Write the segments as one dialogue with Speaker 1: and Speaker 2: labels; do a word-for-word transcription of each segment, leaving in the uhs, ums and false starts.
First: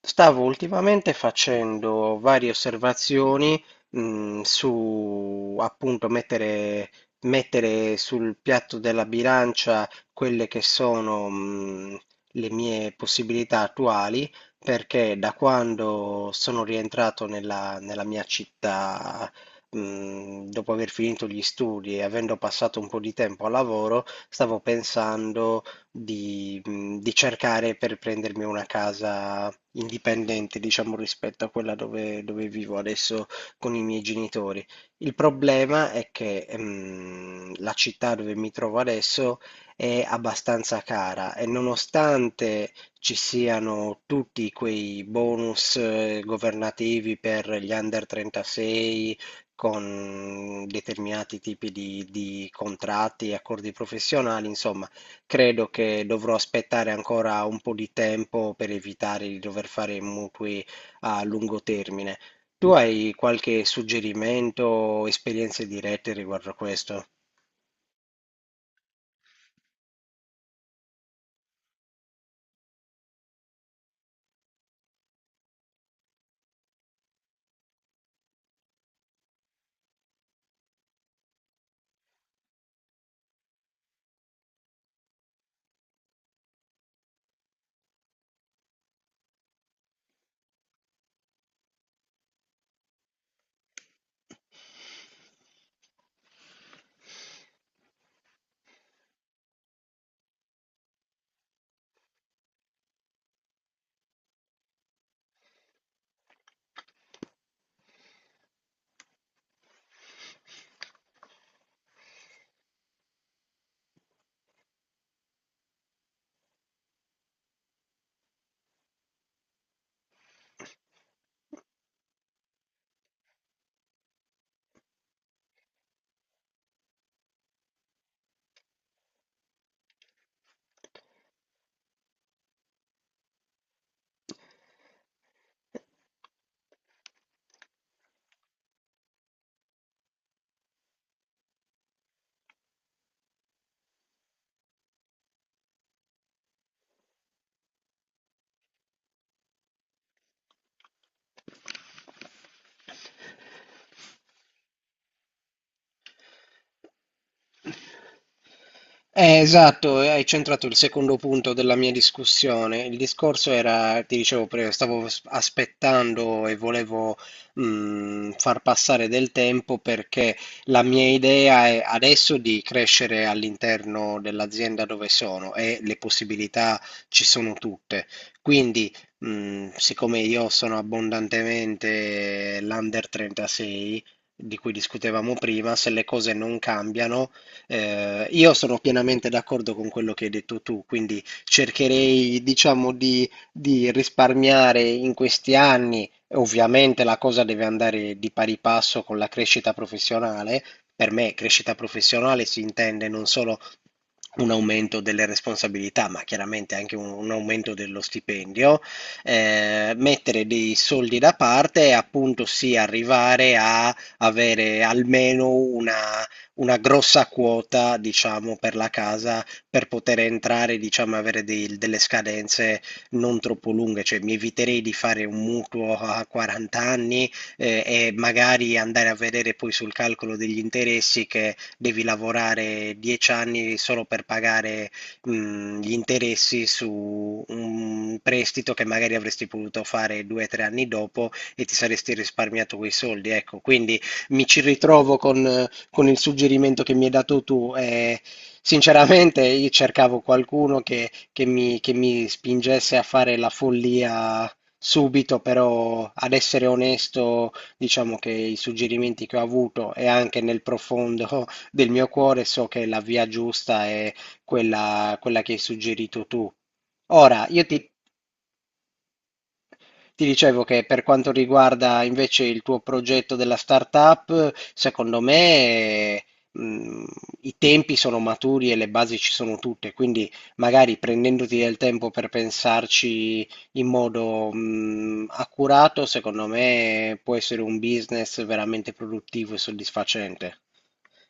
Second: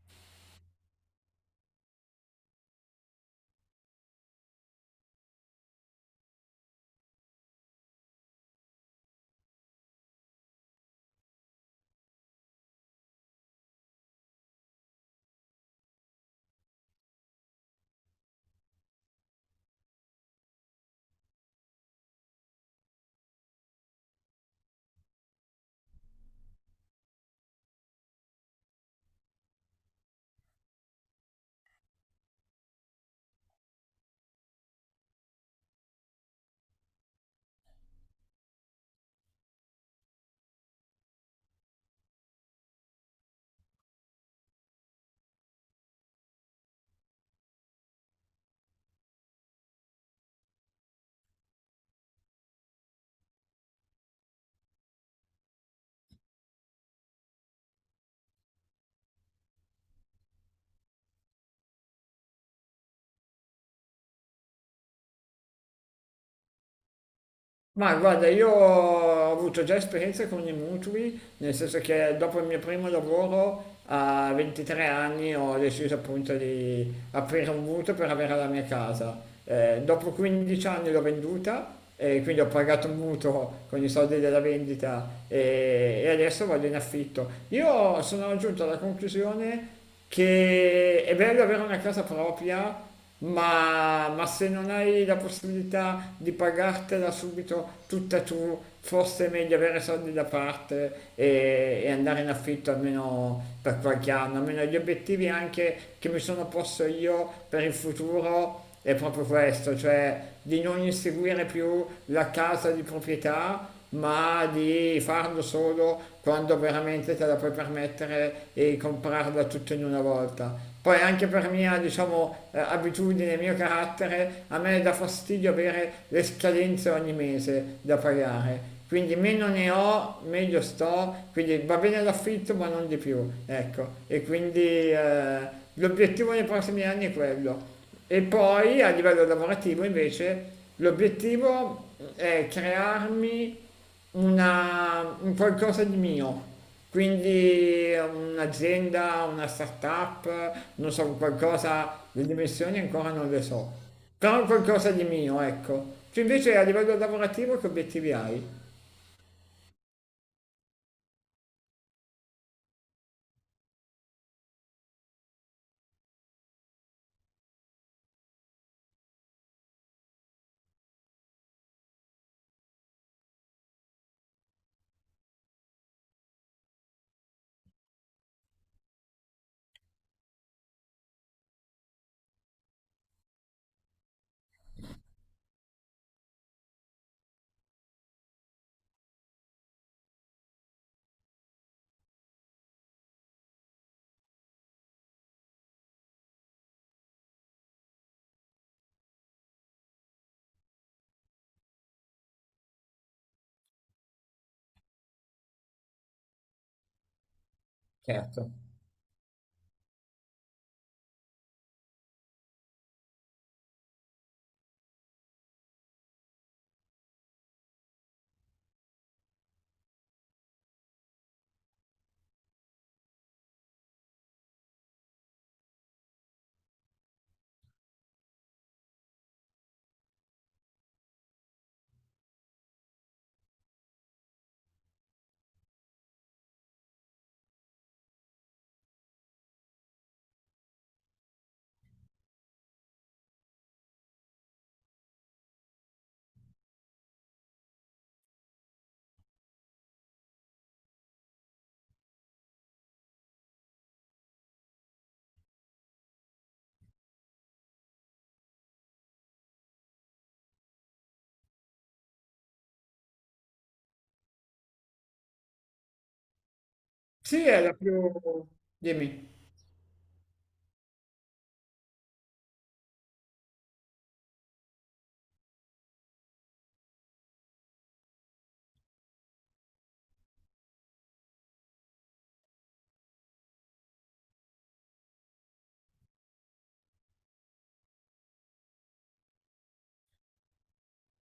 Speaker 1: Stavo ultimamente facendo varie osservazioni, mh, su appunto mettere, mettere sul piatto della bilancia quelle che sono, mh, le mie possibilità attuali, perché da quando sono rientrato nella, nella mia città, mh, dopo aver finito gli studi e avendo passato un po' di tempo al lavoro, stavo pensando di, mhmm, di cercare per prendermi una casa indipendente, diciamo, rispetto a quella dove dove vivo adesso con i miei genitori. Il problema è che, ehm, la città dove mi trovo adesso è abbastanza cara, e nonostante ci siano tutti quei bonus eh, governativi per gli under trentasei con determinati tipi di di contratti e accordi professionali, insomma, credo che dovrò aspettare ancora un po' di tempo per evitare di dover fare mutui a lungo termine. Tu hai qualche suggerimento o esperienze dirette riguardo a questo?
Speaker 2: Ma guarda, io ho avuto già esperienze con i mutui, nel senso che dopo il mio primo lavoro a ventitré anni ho deciso appunto di aprire un mutuo per avere la mia casa. Eh, dopo quindici anni l'ho venduta e quindi ho pagato un mutuo con i soldi della vendita e, e adesso vado in affitto. Io sono giunto alla conclusione che è bello avere una casa propria, ma, ma se non hai la possibilità di pagartela subito tutta tu, forse è meglio avere soldi da parte e, e andare in affitto almeno per qualche anno. Almeno gli obiettivi anche che mi sono posto io per il futuro è proprio questo, cioè di non inseguire più la casa di proprietà, ma di farlo solo quando veramente te la puoi permettere e comprarla tutto in una volta. Poi anche per mia, diciamo, eh, abitudine, mio carattere, a me dà fastidio avere le scadenze ogni mese da pagare. Quindi meno ne ho, meglio sto, quindi va bene l'affitto ma non di più, ecco. E quindi eh, l'obiettivo nei prossimi anni è quello. E poi a livello lavorativo invece l'obiettivo è crearmi una, un qualcosa di mio, quindi un'azienda, una startup, non so, qualcosa, le dimensioni ancora non le so, però qualcosa di mio, ecco. Tu invece a livello lavorativo che obiettivi hai?
Speaker 1: Eh, esatto, e hai centrato il secondo punto della mia discussione. Il discorso era, ti dicevo prima, stavo s- aspettando e volevo mh, far passare del tempo, perché la mia idea è adesso di crescere all'interno dell'azienda dove sono, e le possibilità ci sono tutte. Quindi, mh, siccome io sono abbondantemente l'under trentasei, di cui discutevamo prima, se le cose non cambiano, eh, io sono pienamente d'accordo con quello che hai detto tu, quindi cercherei, diciamo, di, di risparmiare in questi anni. Ovviamente la cosa deve andare di pari passo con la crescita professionale. Per me crescita professionale si intende non solo un aumento delle responsabilità, ma chiaramente anche un, un aumento dello
Speaker 2: Certo.
Speaker 1: stipendio, eh, mettere dei soldi da parte e appunto sì, arrivare a avere almeno una una grossa quota, diciamo, per la casa, per poter entrare, diciamo, avere dei- delle scadenze non troppo lunghe, cioè mi eviterei di fare un mutuo a quaranta anni, eh, e magari andare a vedere poi sul calcolo degli interessi, che devi lavorare dieci anni solo per pagare mh, gli interessi su un prestito che magari avresti potuto fare due o tre anni dopo e ti saresti risparmiato quei soldi, ecco. Quindi mi ci ritrovo con eh, con il suggerimento che mi hai dato tu. Eh, sinceramente, io cercavo qualcuno che, che mi, che mi spingesse a fare la follia subito, però ad essere onesto, diciamo che i suggerimenti che ho avuto, e anche nel profondo del mio cuore, so che la via giusta è quella, quella che hai suggerito tu.
Speaker 2: Sì,
Speaker 1: Ora,
Speaker 2: è
Speaker 1: io
Speaker 2: la
Speaker 1: ti,
Speaker 2: più... Dimmi.
Speaker 1: ti dicevo che per quanto riguarda invece il tuo progetto della startup, secondo me, mh, i tempi sono maturi e le basi ci sono tutte, quindi magari prendendoti del tempo per pensarci in modo, mh, accurato, secondo me può essere un business veramente produttivo e soddisfacente.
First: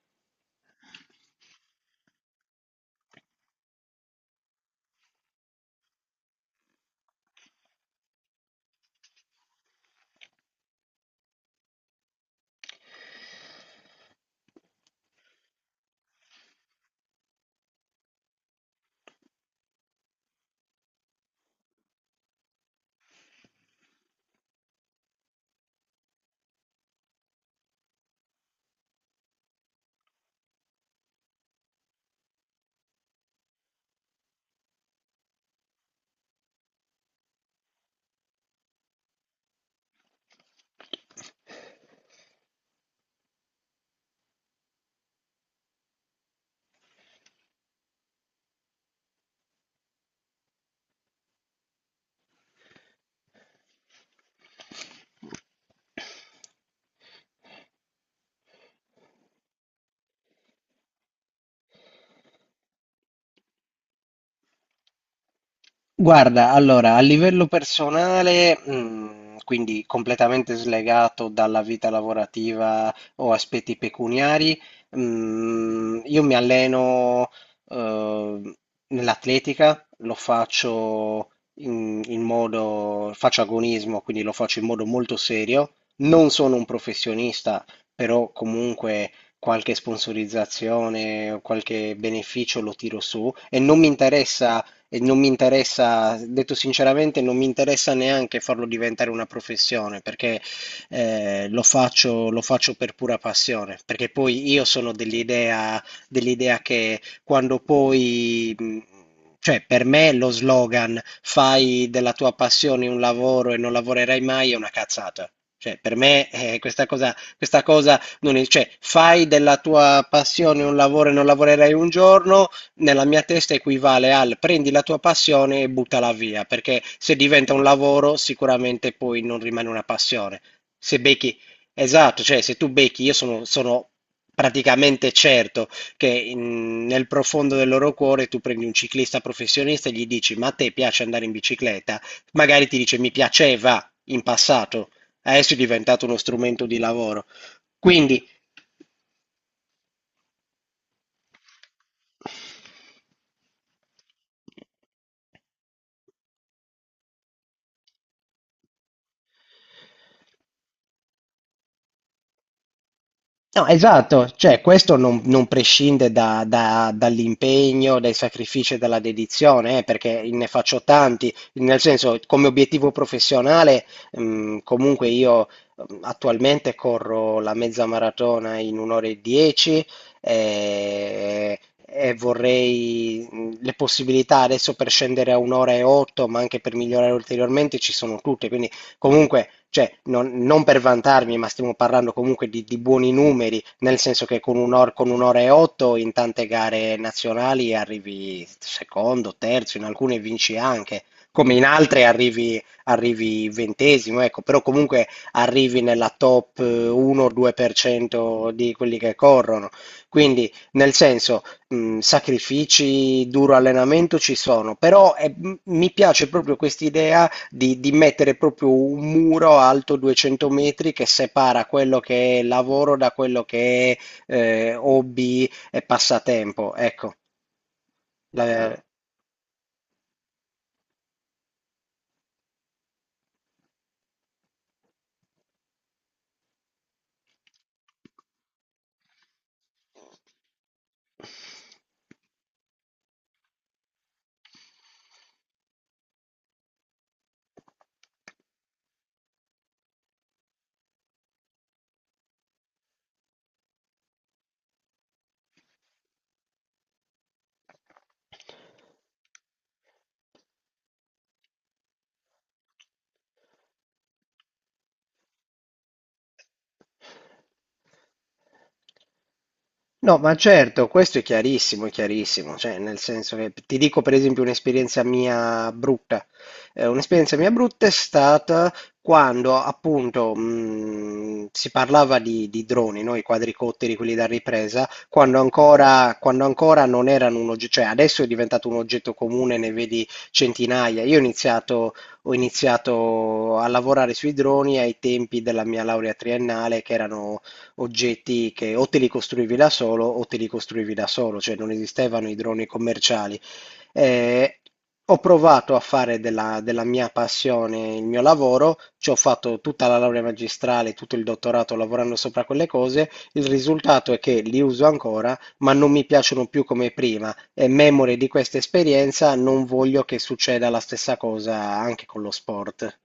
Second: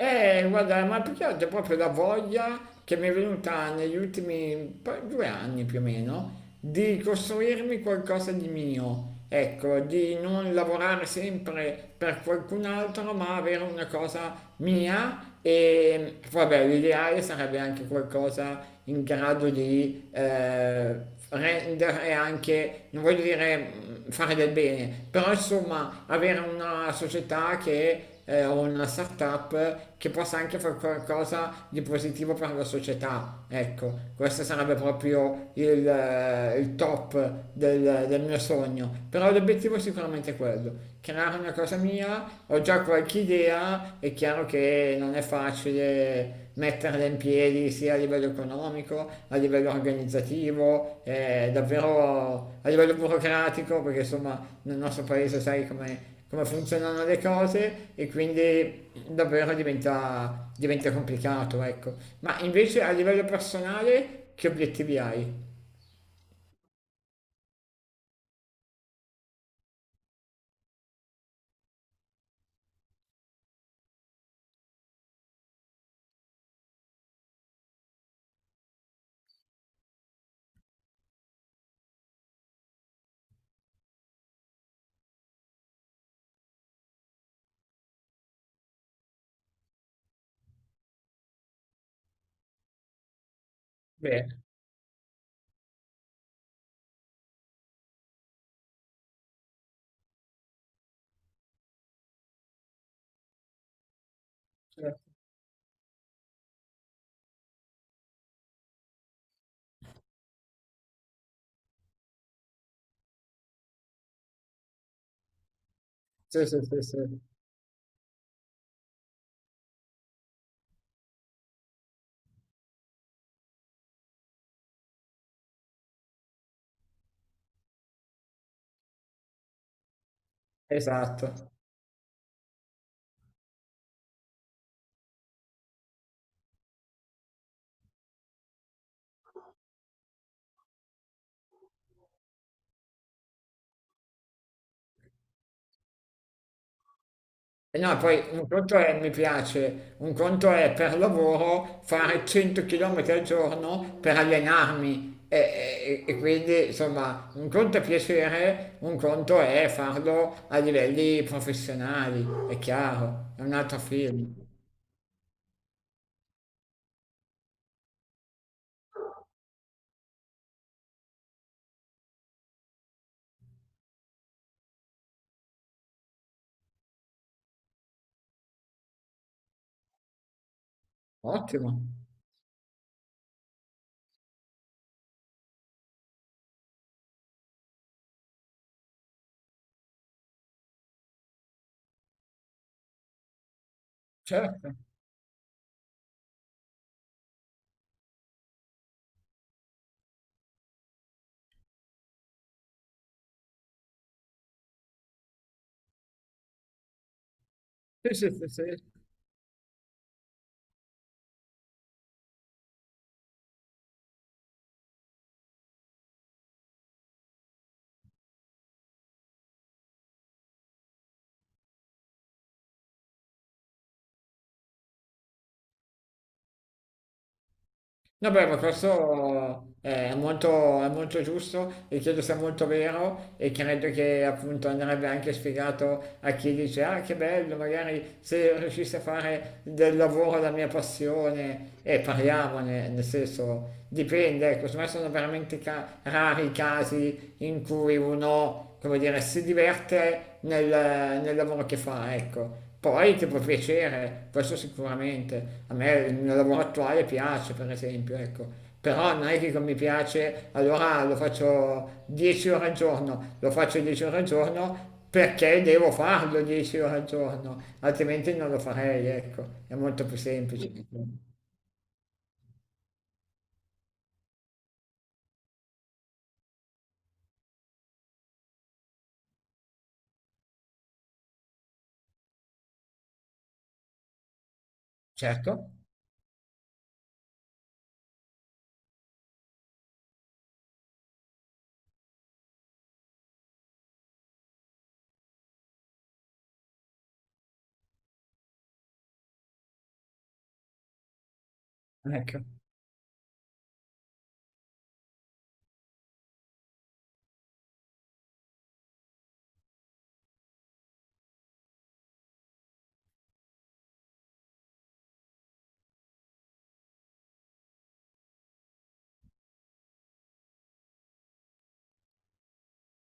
Speaker 2: Eh, guarda, ma più che altro è proprio la voglia che mi è venuta negli ultimi, poi, due anni più o meno di costruirmi qualcosa di mio, ecco, di non lavorare sempre per qualcun altro, ma avere una cosa mia. E vabbè, l'ideale sarebbe anche qualcosa in grado di eh, rendere anche, non voglio dire mh, fare del bene, però insomma avere una società che eh, o una startup che possa anche fare qualcosa di positivo per la società. Ecco, questo sarebbe proprio il, eh, il top del, del mio sogno. Però l'obiettivo è sicuramente quello, creare una cosa mia. Ho già qualche idea, è chiaro che non è facile metterla in piedi sia a livello economico, a livello organizzativo, eh, davvero a livello burocratico, perché insomma nel nostro paese sai come come funzionano le cose e quindi davvero diventa, diventa complicato, ecco. Ma invece a livello personale che obiettivi hai?
Speaker 1: Guarda, allora, a livello personale, mm, quindi completamente slegato dalla vita lavorativa o aspetti pecuniari, mm, io mi alleno, eh, nell'atletica. Lo faccio in, in modo, faccio agonismo, quindi lo faccio in modo molto serio. Non sono un professionista, però comunque qualche sponsorizzazione o qualche beneficio lo tiro su, e non mi
Speaker 2: Bene.
Speaker 1: interessa e non mi interessa, detto sinceramente, non mi interessa neanche farlo diventare una professione, perché eh, lo faccio, lo faccio per pura passione, perché poi io sono dell'idea dell'idea che quando poi. mh, Cioè, per me lo slogan «fai della tua passione un lavoro e non lavorerai mai» è una cazzata. Cioè, per me
Speaker 2: Sì,
Speaker 1: eh,
Speaker 2: sì, sì,
Speaker 1: questa
Speaker 2: sì,
Speaker 1: cosa, questa cosa non è, cioè, «fai della tua passione un lavoro e non lavorerai un giorno», nella mia testa equivale al «prendi la tua passione e buttala via», perché se diventa un lavoro sicuramente poi non rimane una passione. Se becchi,
Speaker 2: esatto.
Speaker 1: esatto, cioè se tu becchi, io sono, sono praticamente certo che in- nel profondo del loro cuore, tu prendi un ciclista professionista e gli dici, ma a te piace andare in bicicletta? Magari ti dice, mi piaceva in passato, adesso è diventato uno strumento di lavoro.
Speaker 2: E no, poi
Speaker 1: Quindi,
Speaker 2: un conto è mi piace, un conto è per lavoro fare cento chilometri al giorno per allenarmi. E, e- e quindi insomma un conto è piacere, un conto è farlo a livelli professionali, è chiaro, è un
Speaker 1: no,
Speaker 2: altro
Speaker 1: esatto,
Speaker 2: film.
Speaker 1: cioè questo non, non prescinde da- da- dall'impegno, dai sacrifici e dalla dedizione, eh, perché ne faccio tanti, nel senso, come obiettivo professionale, mh, comunque io mh, attualmente corro la mezza maratona in un'ora e dieci, eh,
Speaker 2: Ottimo.
Speaker 1: e vorrei mh, le possibilità adesso per scendere a un'ora e otto, ma anche per migliorare ulteriormente ci sono tutte. Quindi, comunque, cioè, non, non per vantarmi, ma stiamo parlando comunque di, di buoni numeri, nel senso che con
Speaker 2: Certo,
Speaker 1: un'ora, con un'ora e otto in tante gare nazionali arrivi secondo, terzo, in alcune vinci anche, come in altre arrivi, arrivi ventesimo, ecco, però comunque arrivi nella top
Speaker 2: sì, sì, sì,
Speaker 1: uno-due per cento
Speaker 2: sì.
Speaker 1: di quelli che corrono. Quindi, nel senso, mh, sacrifici, duro allenamento ci sono, però eh, m- mi piace proprio quest'idea di, di mettere proprio un muro alto duecento metri che separa quello che è lavoro da quello che è, eh, hobby e passatempo. Ecco,
Speaker 2: No, beh, ma
Speaker 1: la-
Speaker 2: questo eh, è molto, è molto giusto e credo sia molto vero e credo che appunto andrebbe anche spiegato a chi dice ah che bello, magari se riuscissi a fare del lavoro la mia passione e parliamone, nel senso, dipende, ecco. Secondo me sono veramente ca- rari i casi in cui uno, come dire, si diverte nel, nel lavoro che fa, ecco. Poi ti può piacere, questo sicuramente. A me il mio lavoro attuale piace, per esempio, ecco. Però non è che come mi piace, allora lo faccio dieci ore al giorno, lo faccio dieci ore al giorno perché devo farlo dieci ore al giorno, altrimenti non lo farei, ecco. È molto
Speaker 1: no,
Speaker 2: più
Speaker 1: ma
Speaker 2: semplice.
Speaker 1: certo, questo è chiarissimo, è chiarissimo, cioè nel senso che ti dico per esempio un'esperienza mia brutta. Eh, un'esperienza mia brutta è stata quando appunto mh, si parlava di, di droni, no? I quadricotteri, quelli da ripresa, quando
Speaker 2: Certo,
Speaker 1: ancora, quando ancora non erano un oggetto, cioè adesso è diventato un oggetto comune, ne vedi centinaia. Io ho iniziato, ho iniziato a lavorare sui droni ai tempi della mia laurea triennale, che erano oggetti che o te li costruivi da solo o te li costruivi da solo, cioè non esistevano i
Speaker 2: ecco.
Speaker 1: droni commerciali. Eh, Ho provato a fare della, della mia passione il mio lavoro, ci ho fatto tutta la laurea magistrale, tutto il dottorato lavorando sopra quelle cose. Il risultato è che li uso ancora, ma non mi piacciono più come prima. E memore di questa esperienza, non voglio che succeda la stessa cosa anche con lo sport.